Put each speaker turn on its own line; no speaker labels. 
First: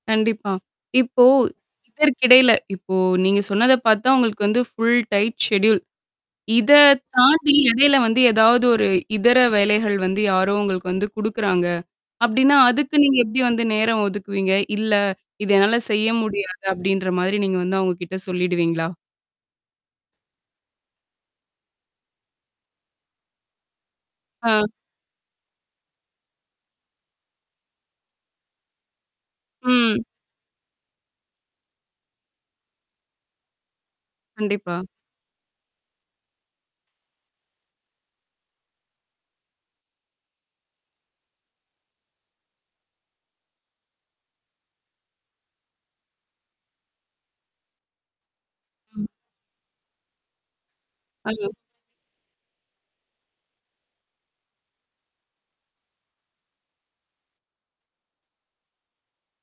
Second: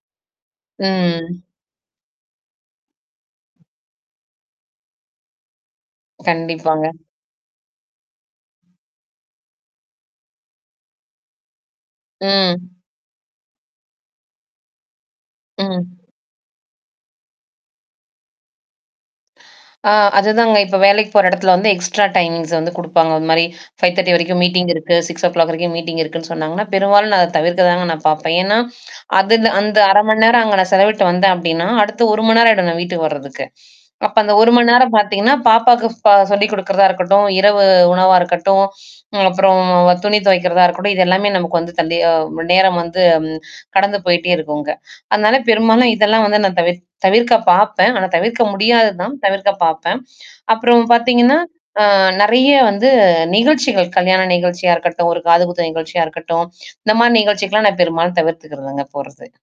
கண்டிப்பா. இப்போ
ம்.
இதற்கிடையில இப்போ நீங்க சொன்னத பாத்தா, உங்களுக்கு வந்து ஃபுல் டைட் செட்யூல் இத
கண்டிப்பாங்க.
தாண்டி எடையில வந்து, ஏதாவது ஒரு இதர வேலைகள் வந்து, யாரோ உங்களுக்கு வந்து குடுக்குறாங்க, அப்டின்னா
ம்.
அதுக்கு நீங்க எப்டி வந்து நேரம் ஒதுக்குவீங்க? "இல்ல! இத என்னால
ம்.
செய்ய முடியாது! "அப்டின்ற மாதிரி நீங்க வந்து அவுங்க கிட்ட சொல்லிடுவீங்களா?
அ அதுதாங்க. இப்ப வேலைக்குப் போற எடத்துல வந்து, எக்ஸ்ட்ரா டைமிங்ஸ் வந்து குடுப்பாங்க. அது மாரி 5:30 வரைக்கும்
ஆ.
மீட்டிங் இருக்கு. 6:00ஒ க்ளாக் வரைக்கும் மீட்டிங் இருக்குன்னு சொன்னாங்கன்னா, பெரும்பாலும் நான் அத தவிர்க்க தாங்க நான் பாப்பேன். ஏன்னா, அது ந்த அந்த
ம்.
1/2 மணி நேரம் அங்க நான் செலவிட்டு வந்தேன் அப்டீன்னா, அடுத்து 1 மண்நேரம் ஆயிடும் நான் வீட்டுக்கு வர்றதுக்கு. அப்போ அந்த 1
கண்டிப்பா.
மண்நேரம் பாத்தீங்கன்னா, பாப்பாக்கு பா சொல்லிக் கொடுக்கிறதா இருக்கட்டும், இரவு உணவா இருக்கட்டும், ம் அப்பறம் துணி துவைக்கிறதா இருக்கட்டும், இதெல்லாமே நமக்கு வந்து, தன் அ ம் நேரம் வந்து ம் கடந்து போய்ட்டே இருக்கும் அங்க. அதனால பெரும்பாலும் இதெல்லாம் வந்து நான் தவிர் தவிர்க்க பாப்பேன். ஆனா, தவிர்க்க
ம்.
முடியாததுதான். தவிர்க்கப் பாப்பேன். அப்புறம் பாத்தீங்கன்னா,
அய்யோ,
அ நெறையா வந்து நிகழ்ச்சிகள், கல்யாண நிகழ்ச்சியா இருக்கட்டும், ஒரு காதுகுத்து நிகழ்ச்சியா இருக்கட்டும், இந்த மாரி நிகழ்ச்சிக்கெல்லாம் நான் பெரும்பாலும் தவிர்த்துகிறதுங்க போறது.